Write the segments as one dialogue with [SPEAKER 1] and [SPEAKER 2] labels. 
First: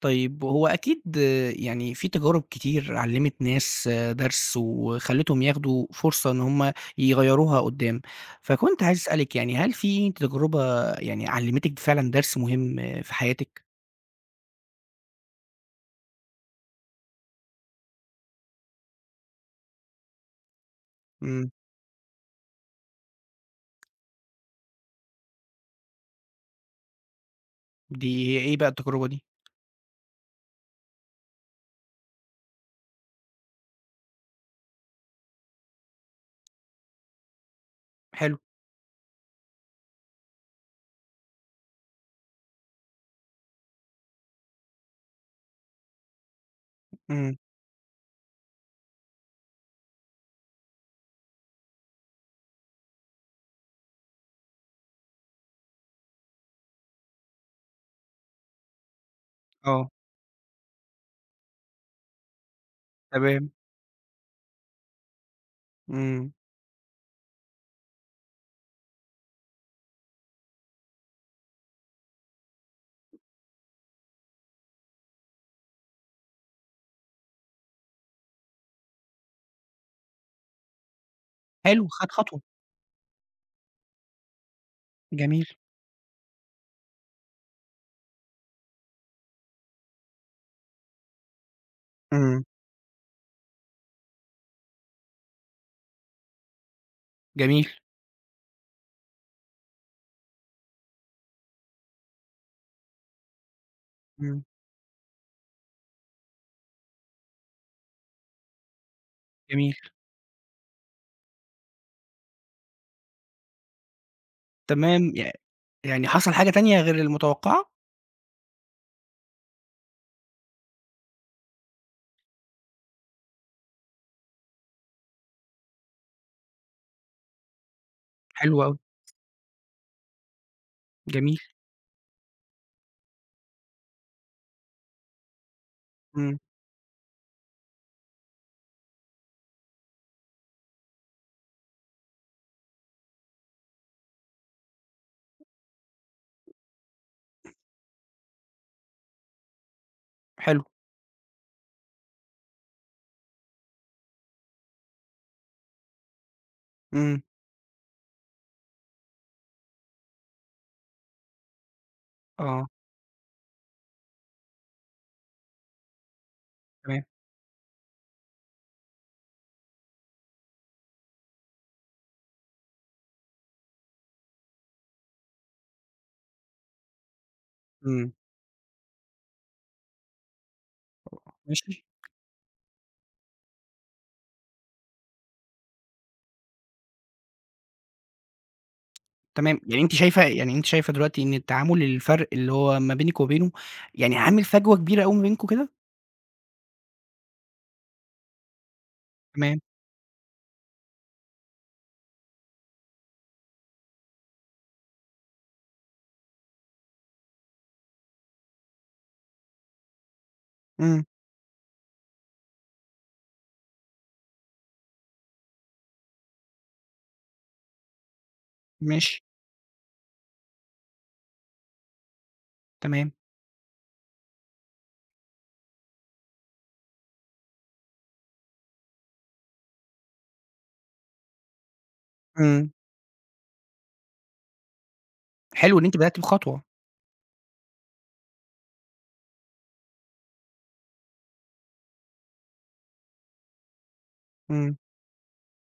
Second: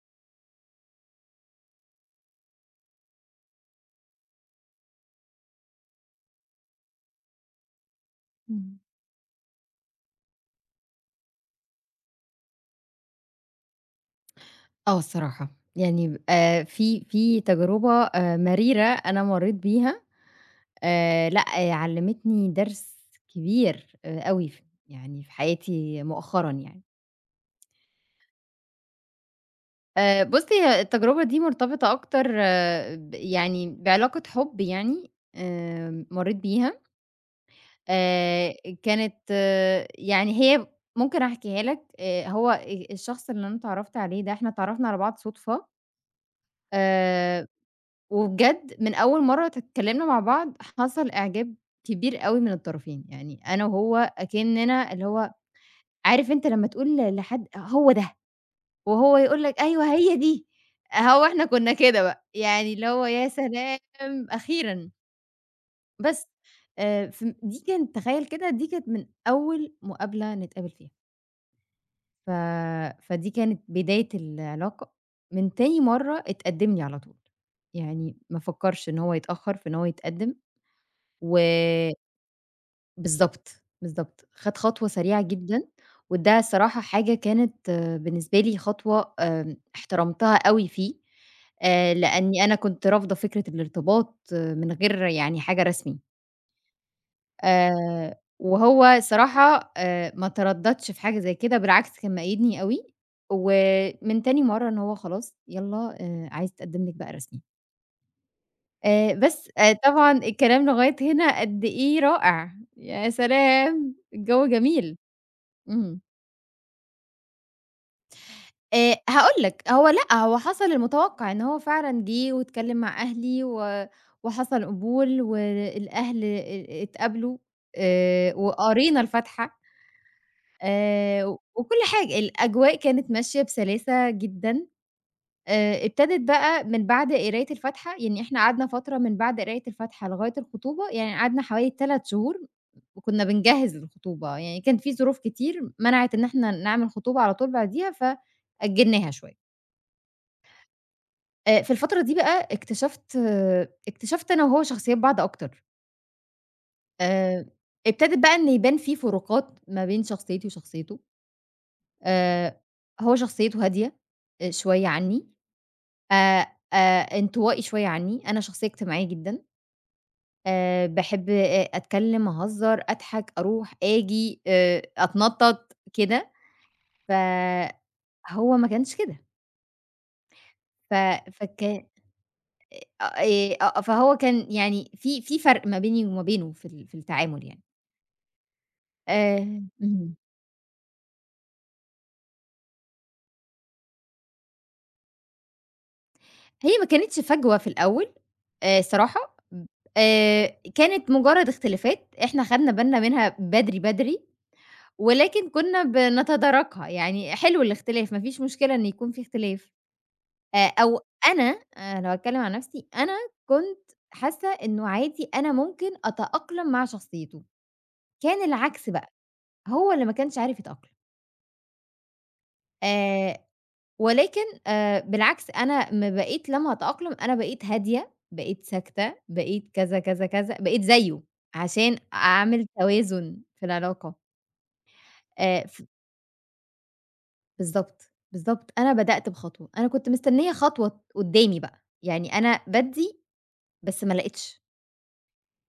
[SPEAKER 1] طيب هو أكيد آه، يعني في تجارب كتير علّمت ناس درس وخلّتهم ياخدوا فرصة إن هم يغيّروها قدّام،
[SPEAKER 2] إمم.
[SPEAKER 1] فكنت عايز أسألِك يعني هل في تجربة يعني علّمتِك فعلًا درس مهم في حياتِك؟
[SPEAKER 2] الصراحة، يعني في تجربة مريرة أنا مرّيت بيها، لأ،
[SPEAKER 1] إمم.
[SPEAKER 2] آه، علّمتني درس كبير أوي، يعني في حياتي مؤخرًا يعني.
[SPEAKER 1] دي إيه بقى التجربة دي؟
[SPEAKER 2] بُصّي، هي التجربة دي مرتبطة أكتر آه، يعني بعلاقة حُب يعني، مرّيت بيها،
[SPEAKER 1] حلو.
[SPEAKER 2] آآ كانت آه، يعني هي ممكن أحكيها لك. هو الشخص اللي أنا اتعرّفت عليه ده، إحنا اتعرّفنا على بعض صُدفة،
[SPEAKER 1] إمم.
[SPEAKER 2] آآ وبجد من أول مرّة اتكلمنا مع بعض حصل إعجاب كبير أوي من الطرفين. يعني أنا وهو أكننا اللي هو عارف، أنت لمّا تقول لحد هو ده، وهو يقول لك أيوه
[SPEAKER 1] آه.
[SPEAKER 2] هي دي. هو إحنا كنا كده بقى، يعني اللي هو يا
[SPEAKER 1] تمام.
[SPEAKER 2] سلام أخيرًا. بس
[SPEAKER 1] إمم.
[SPEAKER 2] دي كانت، تخيّل كده، دي كانت من أول مقابلة نتقابل فيها. ف فدي كانت بداية العلاقة. من تاني مرّة اتقدم لي على طول، يعني ما فكّرش إن هو يتأخر في إن هو يتقدم. و
[SPEAKER 1] حلو خد خطوة.
[SPEAKER 2] بالضبط، بالضبط، خَد خطوة سريعة
[SPEAKER 1] جميل.
[SPEAKER 2] جدًا. وده الصراحة حاجة كانت آه، بالنسبة لي خطوة، احترمتها أوي فيه. لأني
[SPEAKER 1] إمم.
[SPEAKER 2] أنا كنت رافضة فكرة الارتباط آه، من غير يعني حاجة رسمي.
[SPEAKER 1] جميل.
[SPEAKER 2] وهو صراحة ما ترددش في حاجة زي كده، بالعكس كان مأيدني أوي، ومن تاني
[SPEAKER 1] إمم.
[SPEAKER 2] مرّة إن هو خلاص يالّا، عايز أتقدم لِك بقى رسمي. بس
[SPEAKER 1] جميل.
[SPEAKER 2] طبعًا الكلام لغاية هنا قد إيه رائع، يا سلام! الجو جميل،
[SPEAKER 1] تمام.
[SPEAKER 2] اهم.
[SPEAKER 1] يعني حصل حاجة تانية غير المتوقعة؟
[SPEAKER 2] هاقول لك، هو لأ، هو حصل المتوقع، إن هو فعلًا جِه واتكلم مع أهلي، وحصل قبول، والأهل اتقابلوا،
[SPEAKER 1] حلو أوي.
[SPEAKER 2] وقرينا الفاتحة آآ
[SPEAKER 1] جميل.
[SPEAKER 2] وكل حاجة. الأجواء كانت ماشية بسلاسة جدًا. ابتدت
[SPEAKER 1] إمم.
[SPEAKER 2] بقى من بعد قراية الفاتحة، يعني إحنا قعدنا فترة من بعد قراية الفاتحة لغاية الخطوبة. يعني قعدنا حوالي 3 شهور وكُنّا بنجهّز للخطوبة. يعني كان في ظروف كتير منعت إن إحنا نعمل خطوبة على طول بعديها، فأجّلناها شوية.
[SPEAKER 1] حلو.
[SPEAKER 2] في الفترة دي بقى اكتشفت أنا وهو شخصيات بعض أكتر.
[SPEAKER 1] إمم.
[SPEAKER 2] آآ ابتدت بقى إن يبان في فروقات ما بين شخصيتي وشخصيته. آآ
[SPEAKER 1] آه.
[SPEAKER 2] هو شخصيته هادية شوية عنّي، آآ
[SPEAKER 1] تمام.
[SPEAKER 2] انطوائي شوية عنّي. أنا شخصية اجتماعية جدًا. باحب أتكلّم، أهزّر، أضحك، أروح، آجي، أتنطّط كده، فهو
[SPEAKER 1] إمم.
[SPEAKER 2] ما كانش كده. ف
[SPEAKER 1] ماشي.
[SPEAKER 2] فك آآ آه، آه، فهو كان يعني في فرق ما بيني وما بينه في في التعامل يعني.
[SPEAKER 1] تمام.
[SPEAKER 2] اهم.
[SPEAKER 1] أنتِ شايفة دلوقتي إن التعامل الفرق اللي هو ما بينِك وبينه، يعني عامل فجوة كبيرة أوي ما بينكم كده؟
[SPEAKER 2] هي ما كانتش فجوة في الأول، صراحة.
[SPEAKER 1] تمام.
[SPEAKER 2] آآ كانت مجرّد اختلافات إحنا خدنا بالنا منها بدري، بدري، ولكن كُنّا بنتداركها. يعني حلو الاختلاف، ما فيش مشكلة إن يكون في اختلاف. أو
[SPEAKER 1] إمم.
[SPEAKER 2] أنا لو هاتكلم عن نفسي، أنا كنت حاسة إنه عادي أنا ممكن أتأقلم مع شخصيته. كان العكس بقى،
[SPEAKER 1] ماشي.
[SPEAKER 2] هو اللي ما كانش عارف يتأقلم.
[SPEAKER 1] تمام.
[SPEAKER 2] آآ ولكن بالعكس أنا بقيت، لمّا أتأقلم أنا بقيت هادية، بقيت ساكتة، بقيت كذا، كذا، كذا، بقيت زيه عشان أعمل
[SPEAKER 1] إمم.
[SPEAKER 2] توازن في العلاقة.
[SPEAKER 1] حلو
[SPEAKER 2] ف
[SPEAKER 1] إن أنتِ بدأتِ بخطوة.
[SPEAKER 2] بالضبط، بالضبط، أنا بدأت بخطوة. أنا كنت مستنية خطوة قدّامي بقى، يعني أنا بادّي، بس ما لقيتش.
[SPEAKER 1] إمم.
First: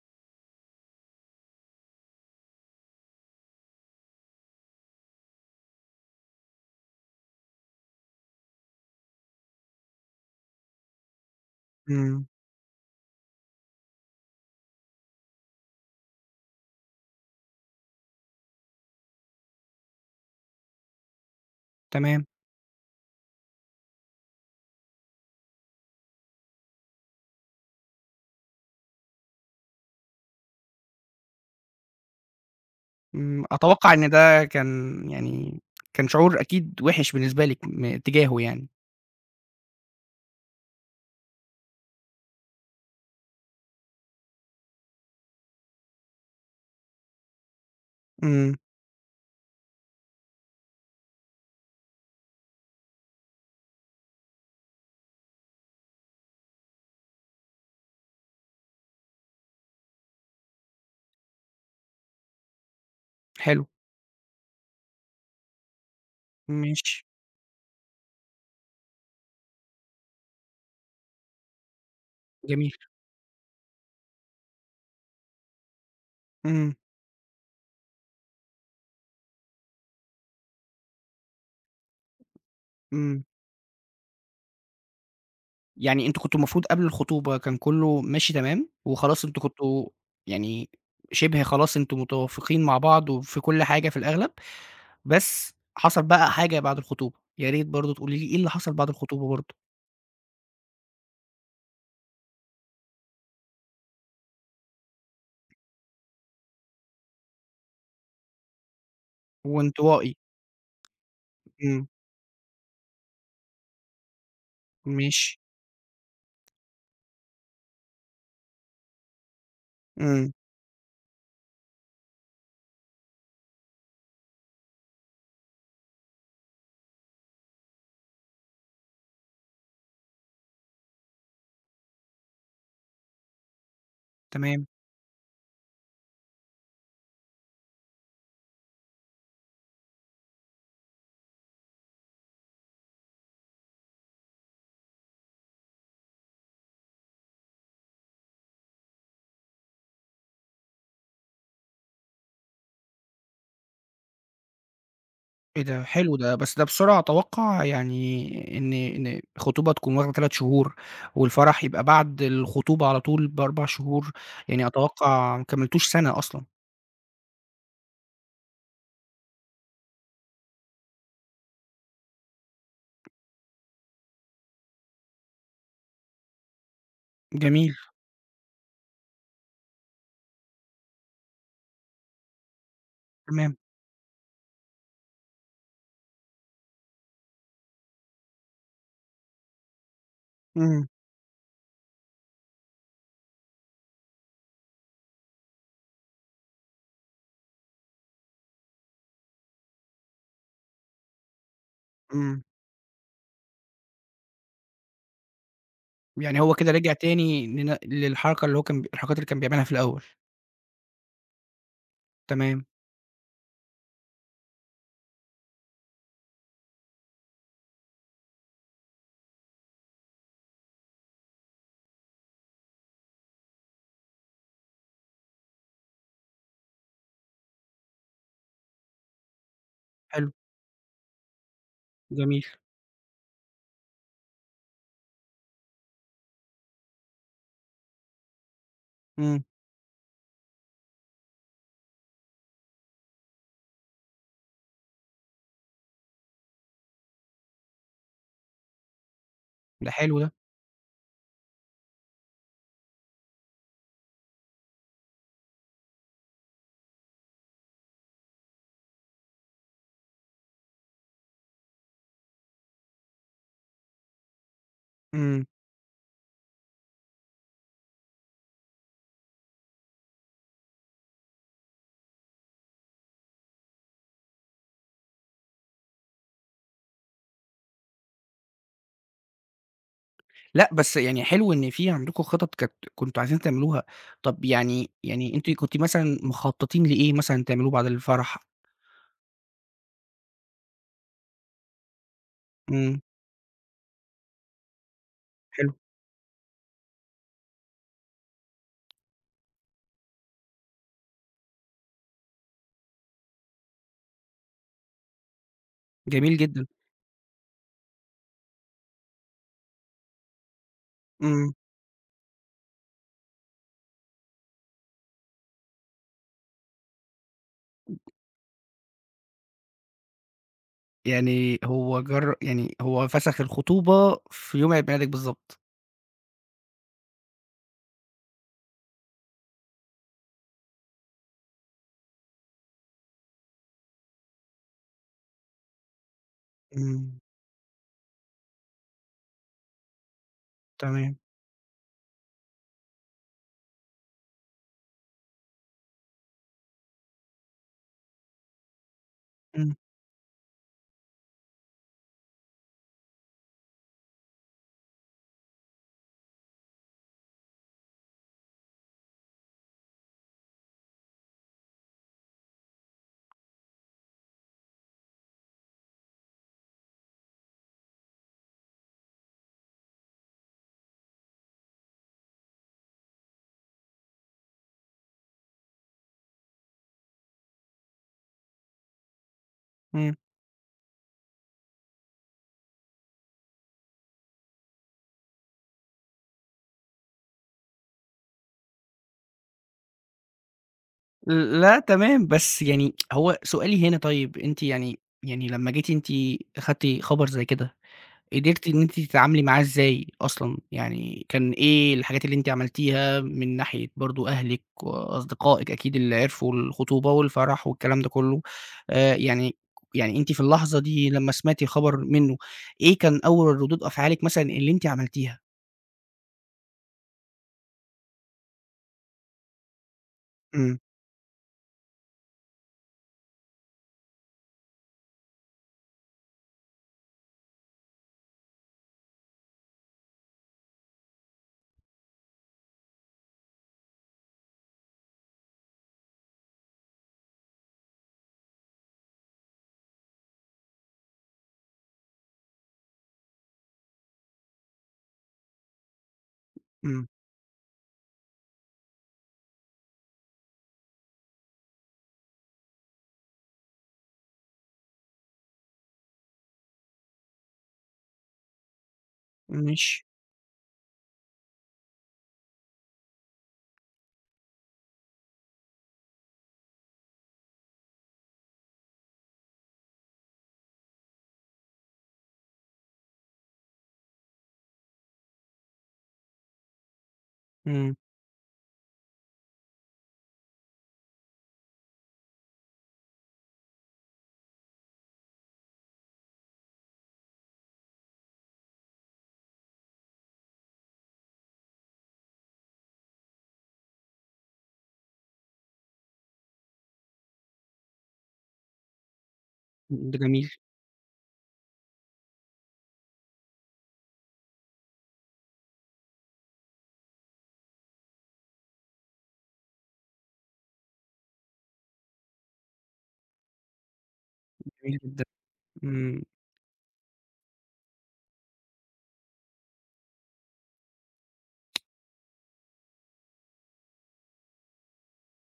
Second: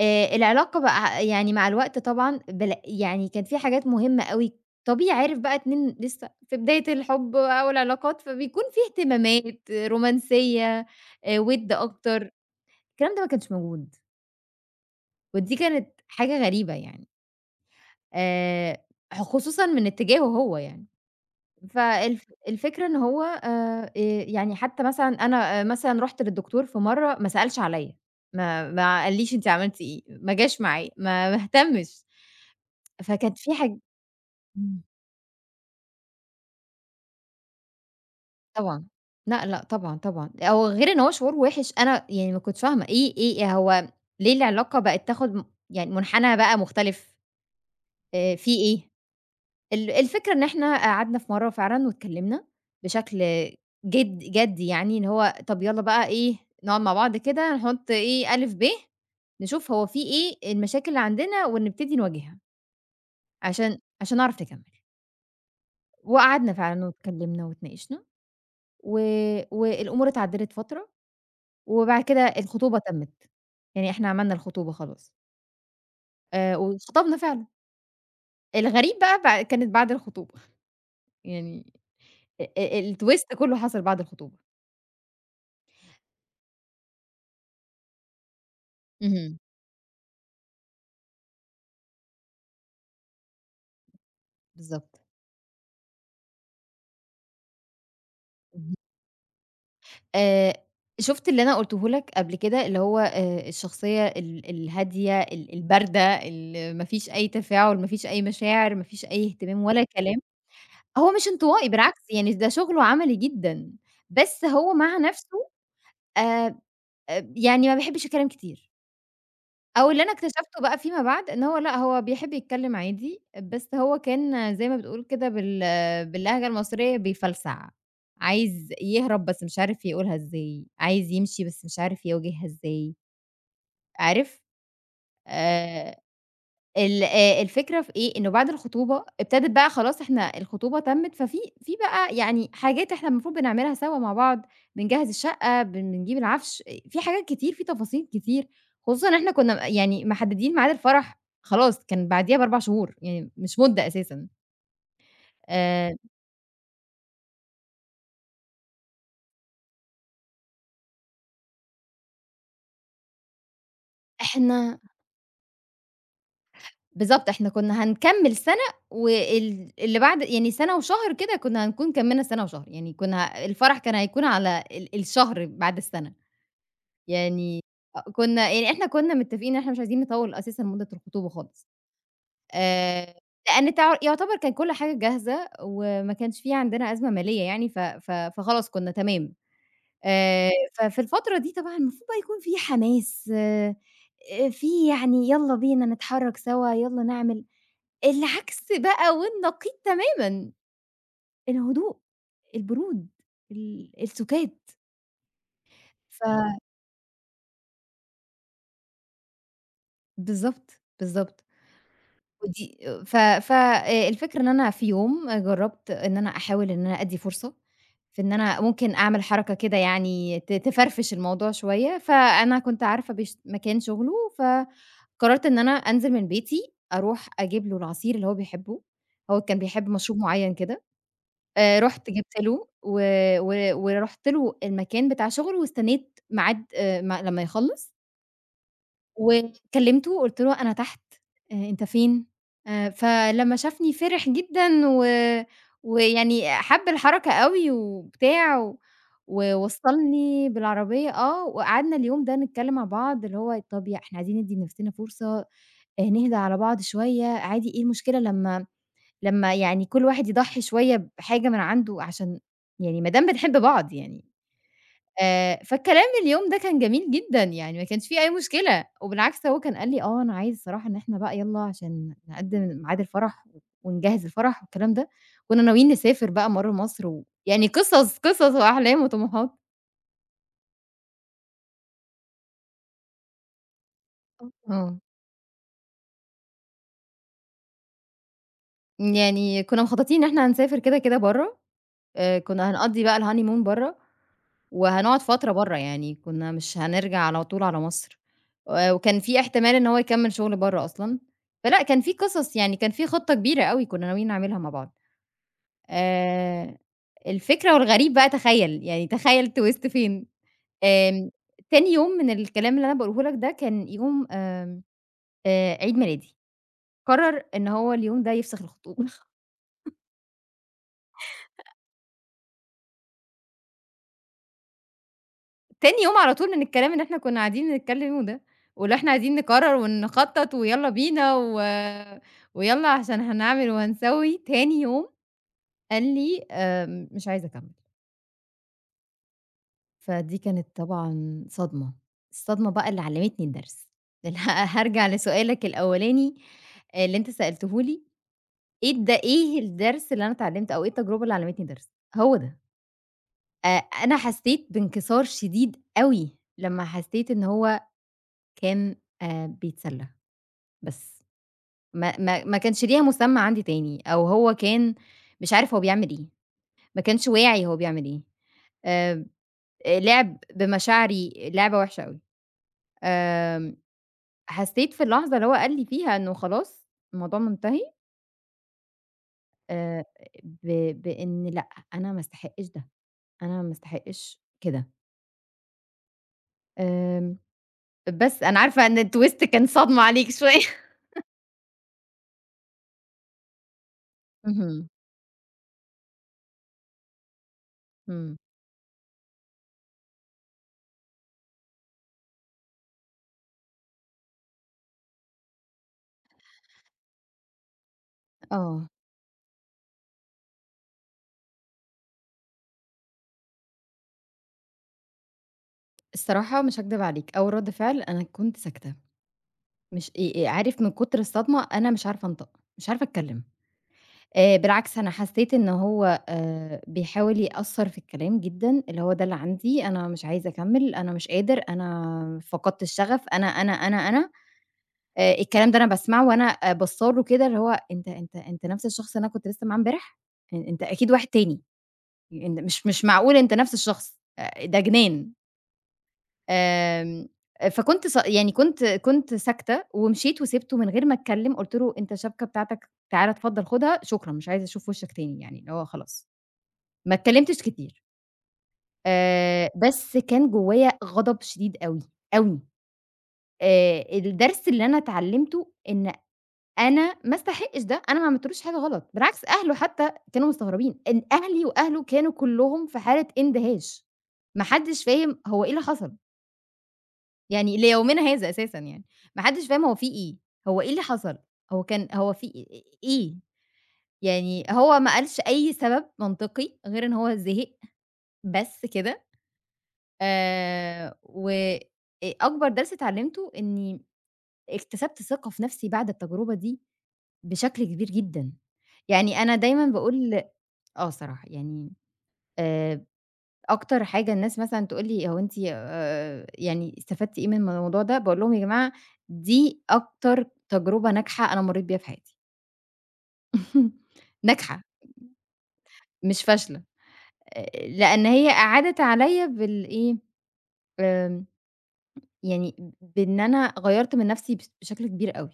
[SPEAKER 2] العلاقة بقى يعني مع الوقت طبعًا يعني كان في حاجات مهمة أوي. طبيعي عارف بقى اتنين لسه في بداية الحب أو العلاقات، فبيكون في اهتمامات، رومانسية، وِد
[SPEAKER 1] إمم.
[SPEAKER 2] أكتر. الكلام ده ما كانش موجود، ودي كانت حاجة غريبة يعني، آآ خصوصًا من اتجاهه هو يعني.
[SPEAKER 1] تمام.
[SPEAKER 2] الفكرة إن هو يعني حتى مثلًا أنا مثلًا رُحت للدكتور في مرة ما سألش عليَّ، ما قاليش أنتِ عملتِ إيه، ما جاش معايا، ما اهتمش. فكانت
[SPEAKER 1] إمم.
[SPEAKER 2] في حاج
[SPEAKER 1] أتوقع إن ده
[SPEAKER 2] إمم.
[SPEAKER 1] كان يعني شعور أكيد وِحِش بالنسبة لِك تجاهه يعني.
[SPEAKER 2] طبعًا، لأ، لأ، طبعًا، طبعًا. أو غير إن هو شعور وِحِش، أنا يعني ما كنتش فاهمة إيه هو، ليه العلاقة بقت تاخد يعني منحنى بقى مختلف، في
[SPEAKER 1] إمم.
[SPEAKER 2] إيه؟ الفكرة إن إحنا قعدنا في مرّة فعلًا واتكلّمنا بشكل جَدّي، يعني إن هو طَب يالّا بقى إيه، نقعد مع بعض كده نحُط إيه، ألِف، ب، نشوف هو في إيه المشاكل اللي عندنا ونبتدي نواجهها
[SPEAKER 1] حلو.
[SPEAKER 2] عشان نعرف نكمّل. وقعدنا فعلًا
[SPEAKER 1] ماشي.
[SPEAKER 2] واتكلّمنا واتناقشنا. و والأمور اتعدّلت فترة، وبعد كده
[SPEAKER 1] جميل.
[SPEAKER 2] الخطوبة تمِّت. يعني إحنا عملنا الخطوبة خلاص،
[SPEAKER 1] إمم.
[SPEAKER 2] واتخطبنا فعلًا. الغريب بقى كانت بعد الخطوبة، يعني أ أ
[SPEAKER 1] إمم.
[SPEAKER 2] الTwist كُلّه حصل بعد الخطوبة.
[SPEAKER 1] يعني أنتم كنتم المفروض قبل الخطوبة كان كُلّه ماشي تمام، وخلاص
[SPEAKER 2] اهم،
[SPEAKER 1] أنتم كنتم يعني شِبه خلاص أنتم متوافقين مع بعض وفي كل حاجة في الأغلب،
[SPEAKER 2] بالضبط.
[SPEAKER 1] بس حصل بقى حاجة بعد الخطوبة، يا ريت برضه تقولي لي إيه اللي حصل
[SPEAKER 2] اهم.
[SPEAKER 1] بعد الخطوبة برضه؟
[SPEAKER 2] آآ شُفت اللي أنا قُلته لك قبل كده، اللي هو الشخصية الهادية، الباردة، اللي ما فيش أي تفاعل، ما فيش أي مشاعر، ما فيش أي اهتمام ولا
[SPEAKER 1] وانطوائي.
[SPEAKER 2] كلام. هو مش انطوائي
[SPEAKER 1] إمم.
[SPEAKER 2] بالعكس، يعني ده شُغله عملي جدًا، بس هو مع
[SPEAKER 1] ماشي.
[SPEAKER 2] نَفْسه، آآ يعني ما بيحبش الكلام كتير. أو اللي أنا
[SPEAKER 1] إمم.
[SPEAKER 2] اكتشفته بقى فيما بعد إن هو لأ، هو بيحب يتكلم عادي، بس هو كان زي ما بتقول كده آه، باللهجة المصرية بيفلسع. عايز يهرب بس مش عارف يقولها إزاي، عايز يمشي بس مش عارف يواجهها إزاي، عارف؟
[SPEAKER 1] تمام.
[SPEAKER 2] آآ ال الفكرة في إيه، إنه بعد الخطوبة ابتدت بقى، خلاص إحنا الخطوبة تمِّت، في بقى يعني حاجات إحنا المفروض بنعملها سوا مع بعض، بنجهّز الشقة، بنجيب العفش، في حاجات كتير، في تفاصيل كتير. خصوصًا إن إحنا كُنّا يعني محدّدين ميعاد الفرح خلاص، كان بعديها ب4 شهور، يعني مش مدة أساسًا.
[SPEAKER 1] إيه ده
[SPEAKER 2] آآ
[SPEAKER 1] حلو ده، بس ده بسرعة أتوقع يعني إن الخطوبة تكون واخدة 3 شهور، والفرح يبقى بعد الخطوبة على طول ب4 شهور، يعني
[SPEAKER 2] إحنا
[SPEAKER 1] أتوقع ما كمّلتوش سَنة أصلًا.
[SPEAKER 2] بالضبط، إحنا كُنّا هنكمّل سَنة، اللي بعد يعني سَنة وشهر كده، كُنّا هنكون كمّلنا سَنة وشهر. يعني كُنّا الفرح كان هيكون على الشهر بعد السَنة. يعني
[SPEAKER 1] جميل.
[SPEAKER 2] كنا يعني إحنا كنا متّفقين إن إحنا مش عايزين نطوّل أساسًا مدة الخطوبة خالص. آآ
[SPEAKER 1] تمام.
[SPEAKER 2] لإن يعتبر كان كل حاجة جاهزة، وما كانش في عندنا أزمة مالية يعني، ف ف فخلاص كنا تمام. آآ
[SPEAKER 1] إمم.
[SPEAKER 2] ففي الفترة دي طبعًا المفروض بقى يكون في حماس، في يعني يالّا بينا نتحرّك سوا، يالّا نعمل. العكس بقى والنقيض تمامًا: الهدوء،
[SPEAKER 1] إمم.
[SPEAKER 2] البرود، السُكات، ف
[SPEAKER 1] يعني هو كده رجع تاني لن للحركة اللي هو كان الحركات اللي كان بيعملها في الأول.
[SPEAKER 2] بالضبط، بالضبط.
[SPEAKER 1] تمام.
[SPEAKER 2] ودي ف ف الفكرة إن أنا في يوم جرّبت إن أنا أحاول إن أنا أدّي فرصة، في إن أنا ممكن أعمل حركة كده، يعني تفرفش الموضوع شوية. فأنا كنت عارفة مكان شغله، فقررت إن أنا أنزل من بيتي أروح أجيب له العصير اللي هو بيحبه، هو كان بيحب مشروب
[SPEAKER 1] حلو.
[SPEAKER 2] معيّن كده. رُحت جبت
[SPEAKER 1] جميل.
[SPEAKER 2] له و و ورُحت له المكان بتاع شغله، واستنيت ميعاد م لمّا يخلّص
[SPEAKER 1] إمم.
[SPEAKER 2] وكلمته، قُلت له: "أنا تحت، أنت فين؟" فلمّا شافني فرح جدًا ويعني حَب الحركة أوي وبتاع،
[SPEAKER 1] ده حلو ده.
[SPEAKER 2] ووصّلني بالعربية آه. وقعدنا اليوم ده نتكلّم مع بعض، اللي هو طَب إحنا عايزين ندّي لنَفْسنا فرصة، نهدى على بعض شوية، عادي إيه المشكلة لمّا، يعني كل واحد يضحّي شوية بحاجة من عنده، عشان يعني ما دام بنحب بعض يعني.
[SPEAKER 1] إمم.
[SPEAKER 2] فالكلام اليوم ده كان جميل جدًا، يعني ما كانش في أي مشكلة. وبالعكس هو كان قال لي: "آه، أنا عايز الصراحة إن إحنا بقى يالّا عشان نقدّم ميعاد الفرح ونجهّز الفرح." والكلام ده، كنا ناويين نسافر بقى برّه مصر، ويعني قصص، قصص وأحلام وطموحات.
[SPEAKER 1] لأ بس يعني حلو إن في عندكم خطط كانت كنتم عايزين تعملوها، طب يعني
[SPEAKER 2] آه.
[SPEAKER 1] يعني أنتِ كنتِ مثلًا مخططين لإيه مثلًا تعملوه بعد الفرح؟
[SPEAKER 2] يعني كنا مخططين إن إحنا هنسافر كده، كده برّه، كنا
[SPEAKER 1] إمم.
[SPEAKER 2] هنقضّي بقى الHoneymoon برّه. وهنقعد فترة
[SPEAKER 1] حلو.
[SPEAKER 2] برّه، يعني كنا مش هنرجع على طول على مصر. وكان في احتمال إن هو يكمّل شغل برّه أصلًا. فلأ، كان في قصص يعني، كان في خطة كبيرة أوي كنا ناويين نعملها مع بعض.
[SPEAKER 1] جميل جدًا.
[SPEAKER 2] آآ الفكرة والغريب بقى، تخيّل، يعني تخيّل الTwist فين. آمم
[SPEAKER 1] إمم.
[SPEAKER 2] تاني يوم من الكلام اللي أنا باقوله لك ده كان يوم، آمم عيد ميلادي، قرر إن هو اليوم ده يفسخ الخطوبة.
[SPEAKER 1] يعني هو جر يعني هو فسخ الخطوبة في يوم عيد ميلادِك بالضبط.
[SPEAKER 2] تاني يوم على طول من الكلام اللي إحنا كنا قاعدين نتكلمه ده، واللي إحنا عايزين نقرر ونخطط ويالّا بينا، ويالّا عشان هنعمل وهنسوي، تاني يوم قال لي:
[SPEAKER 1] إمم.
[SPEAKER 2] مش عايز أكمّل." فدي كانت
[SPEAKER 1] تمام.
[SPEAKER 2] طبعًا صدمة. الصدمة بقى اللي علّمتني الدرس، هارجع لسؤالك الأولاني آه، اللي أنت سألته لي، إيه إيه
[SPEAKER 1] إمم.
[SPEAKER 2] الدرس اللي أنا اتعلمته، أو إيه التجربة اللي علّمتني درس؟ هو ده. أ أنا حسّيت بانكسار شديد أوي، لمّا حسّيت إن هو كان بيتسلّى. بس ما كانش ليها مسمى عندي تاني. أو هو كان مش عارف هو بيعمل إيه، ما كانش واعي هو بيعمل إيه. آآ لعب بمشاعري لعبة وحشة أوي. آمم حسيت في اللحظة اللي هو قال لي فيها إنه خلاص الموضوع منتهي، آآ
[SPEAKER 1] إمم.
[SPEAKER 2] ب بإن لأ، أنا ما أستحقش ده، أنا ما أستحقش كده. آمم بس أنا عارفة إن الtwist كان صدمة عليك شوية.
[SPEAKER 1] لأ تمام، بس يعني هو سؤالي هنا طيب أنتِ
[SPEAKER 2] اهم،
[SPEAKER 1] يعني لمّا جيتِ أنتِ أخدتِ خبر زي كده،
[SPEAKER 2] إمم،
[SPEAKER 1] قدرتِ إن أنتِ تتعاملي معاه إزاي أصلًا؟ يعني كان إيه الحاجات اللي أنتِ عملتيها من ناحية برضه أهلِك وأصدقائِك أكيد اللي عرفوا الخطوبة والفرح والكلام ده كله،
[SPEAKER 2] آه،
[SPEAKER 1] آآ يعني يعني أنتِ في اللحظة دي لمّا سمعتِ الخبر منه، إيه كان أول ردود أفعالِك مثلًا اللي أنتِ عملتيها؟
[SPEAKER 2] الصراحة مش هاكدب عليك، أول رد فعل أنا كنت ساكتة. مش
[SPEAKER 1] إمم.
[SPEAKER 2] عارف من كتر الصدمة، أنا مش عارفة أنطق، مش عارفة أتكلم. بالعكس أنا حسّيت إن هو بيحاول يأثّر في الكلام جدًا، اللي هو ده اللي عندي، أنا مش عايز أكمّل، أنا مش قادر، أنا فقدت الشغف، أنا، أنا، أنا، أنا. الكلام ده أنا باسمعه وأنا باصّة له كده، اللي هو أنت نَفْس الشخص اللي أنا كنت لسه معاه امبارح؟ أنت أكيد واحد تاني، أنت مش معقول أنت نَفْس الشخص. ده جنان.
[SPEAKER 1] إمم.
[SPEAKER 2] آمم، فكنت يعني كنت ساكتة ومشيت وسِبته من غير ما أتكلّم. قُلت له: "أنت الشبكة بتاعتك تعالَ اتفضّل خُدها، شكرًا مش عايزة أشوف وشّك تاني." يعني اللي هو خلاص، ما اتكلّمتش كتير،
[SPEAKER 1] ماشي.
[SPEAKER 2] بس كان جوّايا غضب شديد أوي، أوي. الدرس اللي أنا اتعلّمته إن أنا ما استحقش ده، أنا ما عملتلوش حاجة غلط. بالعكس أهله حتّى كانوا مستغربين، إن أهلي وأهله كانوا كلّهم في حالة اندهاش، ما حدّش فاهم هو إيه اللي حصل. يعني
[SPEAKER 1] إمم.
[SPEAKER 2] ليومنا هذا أساسًا يعني، ما حدش فاهم هو في إيه، هو إيه اللي حصل، هو كان هو في إيه؟ يعني هو ما قالش أي سبب منطقي غير إن هو زهق بس كده. و أ أكبر درس اتعلمته إني اكتسبت ثقة في نفسي بعد التجربة دي بشكل كبير جدًا. يعني أنا دايمًا
[SPEAKER 1] ده
[SPEAKER 2] باقول
[SPEAKER 1] جميل.
[SPEAKER 2] آه الصراحة يعني، آآ أكتر حاجة الناس مثلًا تقول لي: "هو أنتِ يعني استفدتِ إيه من الموضوع ده؟" باقول لهم: "يا جماعة، دي أكتر تجربة ناجحة أنا مرّيت بيها في حياتي." ناجحة
[SPEAKER 1] جميل جدًا. إمم.
[SPEAKER 2] مش فاشلة، لإن هي أعادت عليَّ بالإيه، آمم يعني بإن أنا غيّرت من نَفْسي بشكل كبير أوي.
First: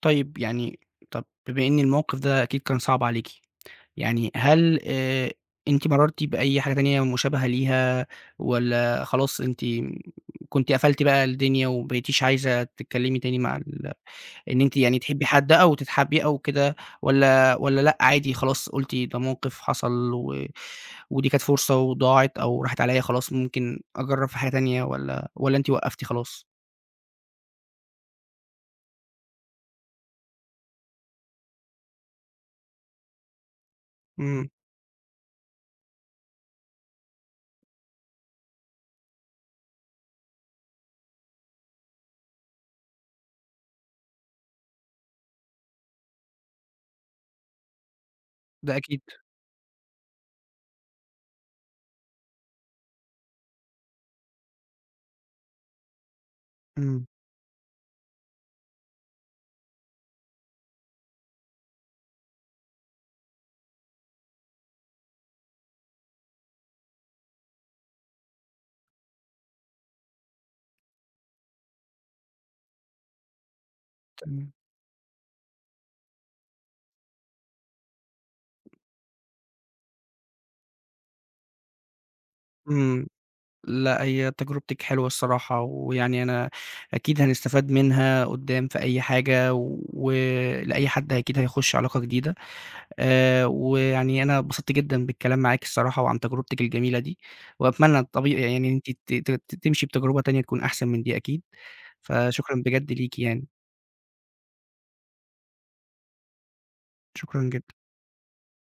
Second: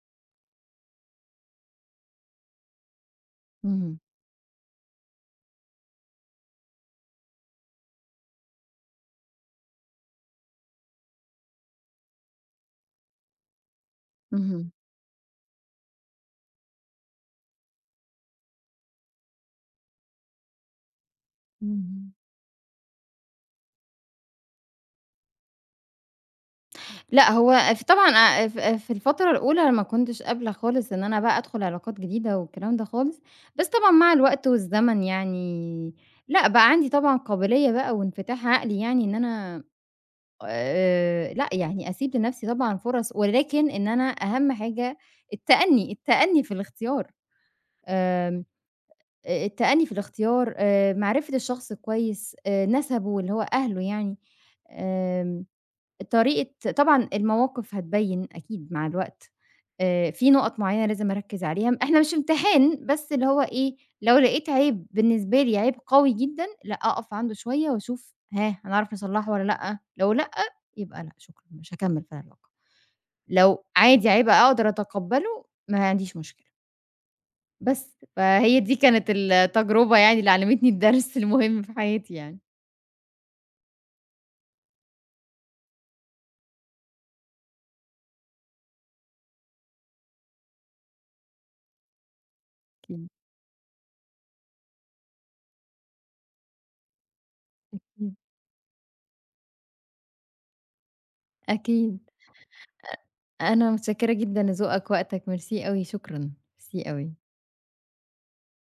[SPEAKER 1] طيب يعني طَب بما إن الموقف ده أكيد كان صعب عليكِ،
[SPEAKER 2] اهم،
[SPEAKER 1] يعني هل أنتِ مرّرتِ بأي حاجة تانية مشابهة ليها والّا خلاص أنتِ كنتِ قفلتِ بقى الدنيا وما بقيتيش عايزة تتكلّمي تاني مع إن
[SPEAKER 2] اهم,
[SPEAKER 1] أنتِ يعني تحبّي حد أو تتحابي أو كده والّا لأ عادي خلاص قُلتِ ده موقف حصل ودي كانت فرصة
[SPEAKER 2] اهم.
[SPEAKER 1] وضاعت أو راحت عليّا خلاص ممكن أجرّب في حاجة تانية والّا أنتِ وقّفتِ خلاص؟
[SPEAKER 2] لأ، هو طبعًا أ ف في الفترة الأولى أنا ما كنتش قابلة خالص إن أنا بقى أدخل علاقات جديدة والكلام ده خالص. بس طبعًا مع الوقت
[SPEAKER 1] إمم.
[SPEAKER 2] والزمن يعني، لأ، بقى عندي طبعًا قابلية بقى وانفتاح عقلي، يعني إن أنا لأ، يعني أسيب لنفسي طبعًا فرص، ولكن إن أنا أهم حاجة التأني، التأني في الاختيار. آمم
[SPEAKER 1] ده أكيد.
[SPEAKER 2] التأني في الاختيار، معرفة الشخص كويس، نسبه اللي هو أهله يعني. آمم طريقة
[SPEAKER 1] إمم.
[SPEAKER 2] طبعًا المواقف هتبيّن أكيد مع الوقت. في نُقط معيّنة لازم أركّز عليها، إحنا مش في امتحان بس اللي هو إيه، لو لقيت عيب بالنسبة لي عيب قوي جدًا، لأ أقف عنده شوية وأشوف هنعرف نصلّحه والّا لأ. لو لأ، يبقى لأ شكرًا مش هاكمّل في العلاقة. لو عادي عيب
[SPEAKER 1] تمام.
[SPEAKER 2] أقدر أتقبّله ما عنديش مشكلة. بس فهي دي كانت التجربة يعني اللي علّمتني الدرس المهم في حياتي يعني.
[SPEAKER 1] إمم. لأ، هي تجربتِك حلوة الصراحة، ويعني أنا أكيد هنستفاد منها قدّام في أي حاجة، ولأي حد أكيد هيخش علاقة جديدة.
[SPEAKER 2] أكيد،
[SPEAKER 1] ويعني أنا اتبسطت جدًا بالكلام معاكِ الصراحة وعن تجربتِك الجميلة دي، وأتمنى طبيعي يعني إن أنتِ ت ت تمشي بتجربة تانية تكون أحسن من دي أكيد.
[SPEAKER 2] أكيد.
[SPEAKER 1] فشكرًا بجد ليكِ يعني.
[SPEAKER 2] أنا متشكرة جدًا لذوقك ووقتك، ميرسي أوي، شكرًا، ميرسي أوي.
[SPEAKER 1] شكرًا جدًا.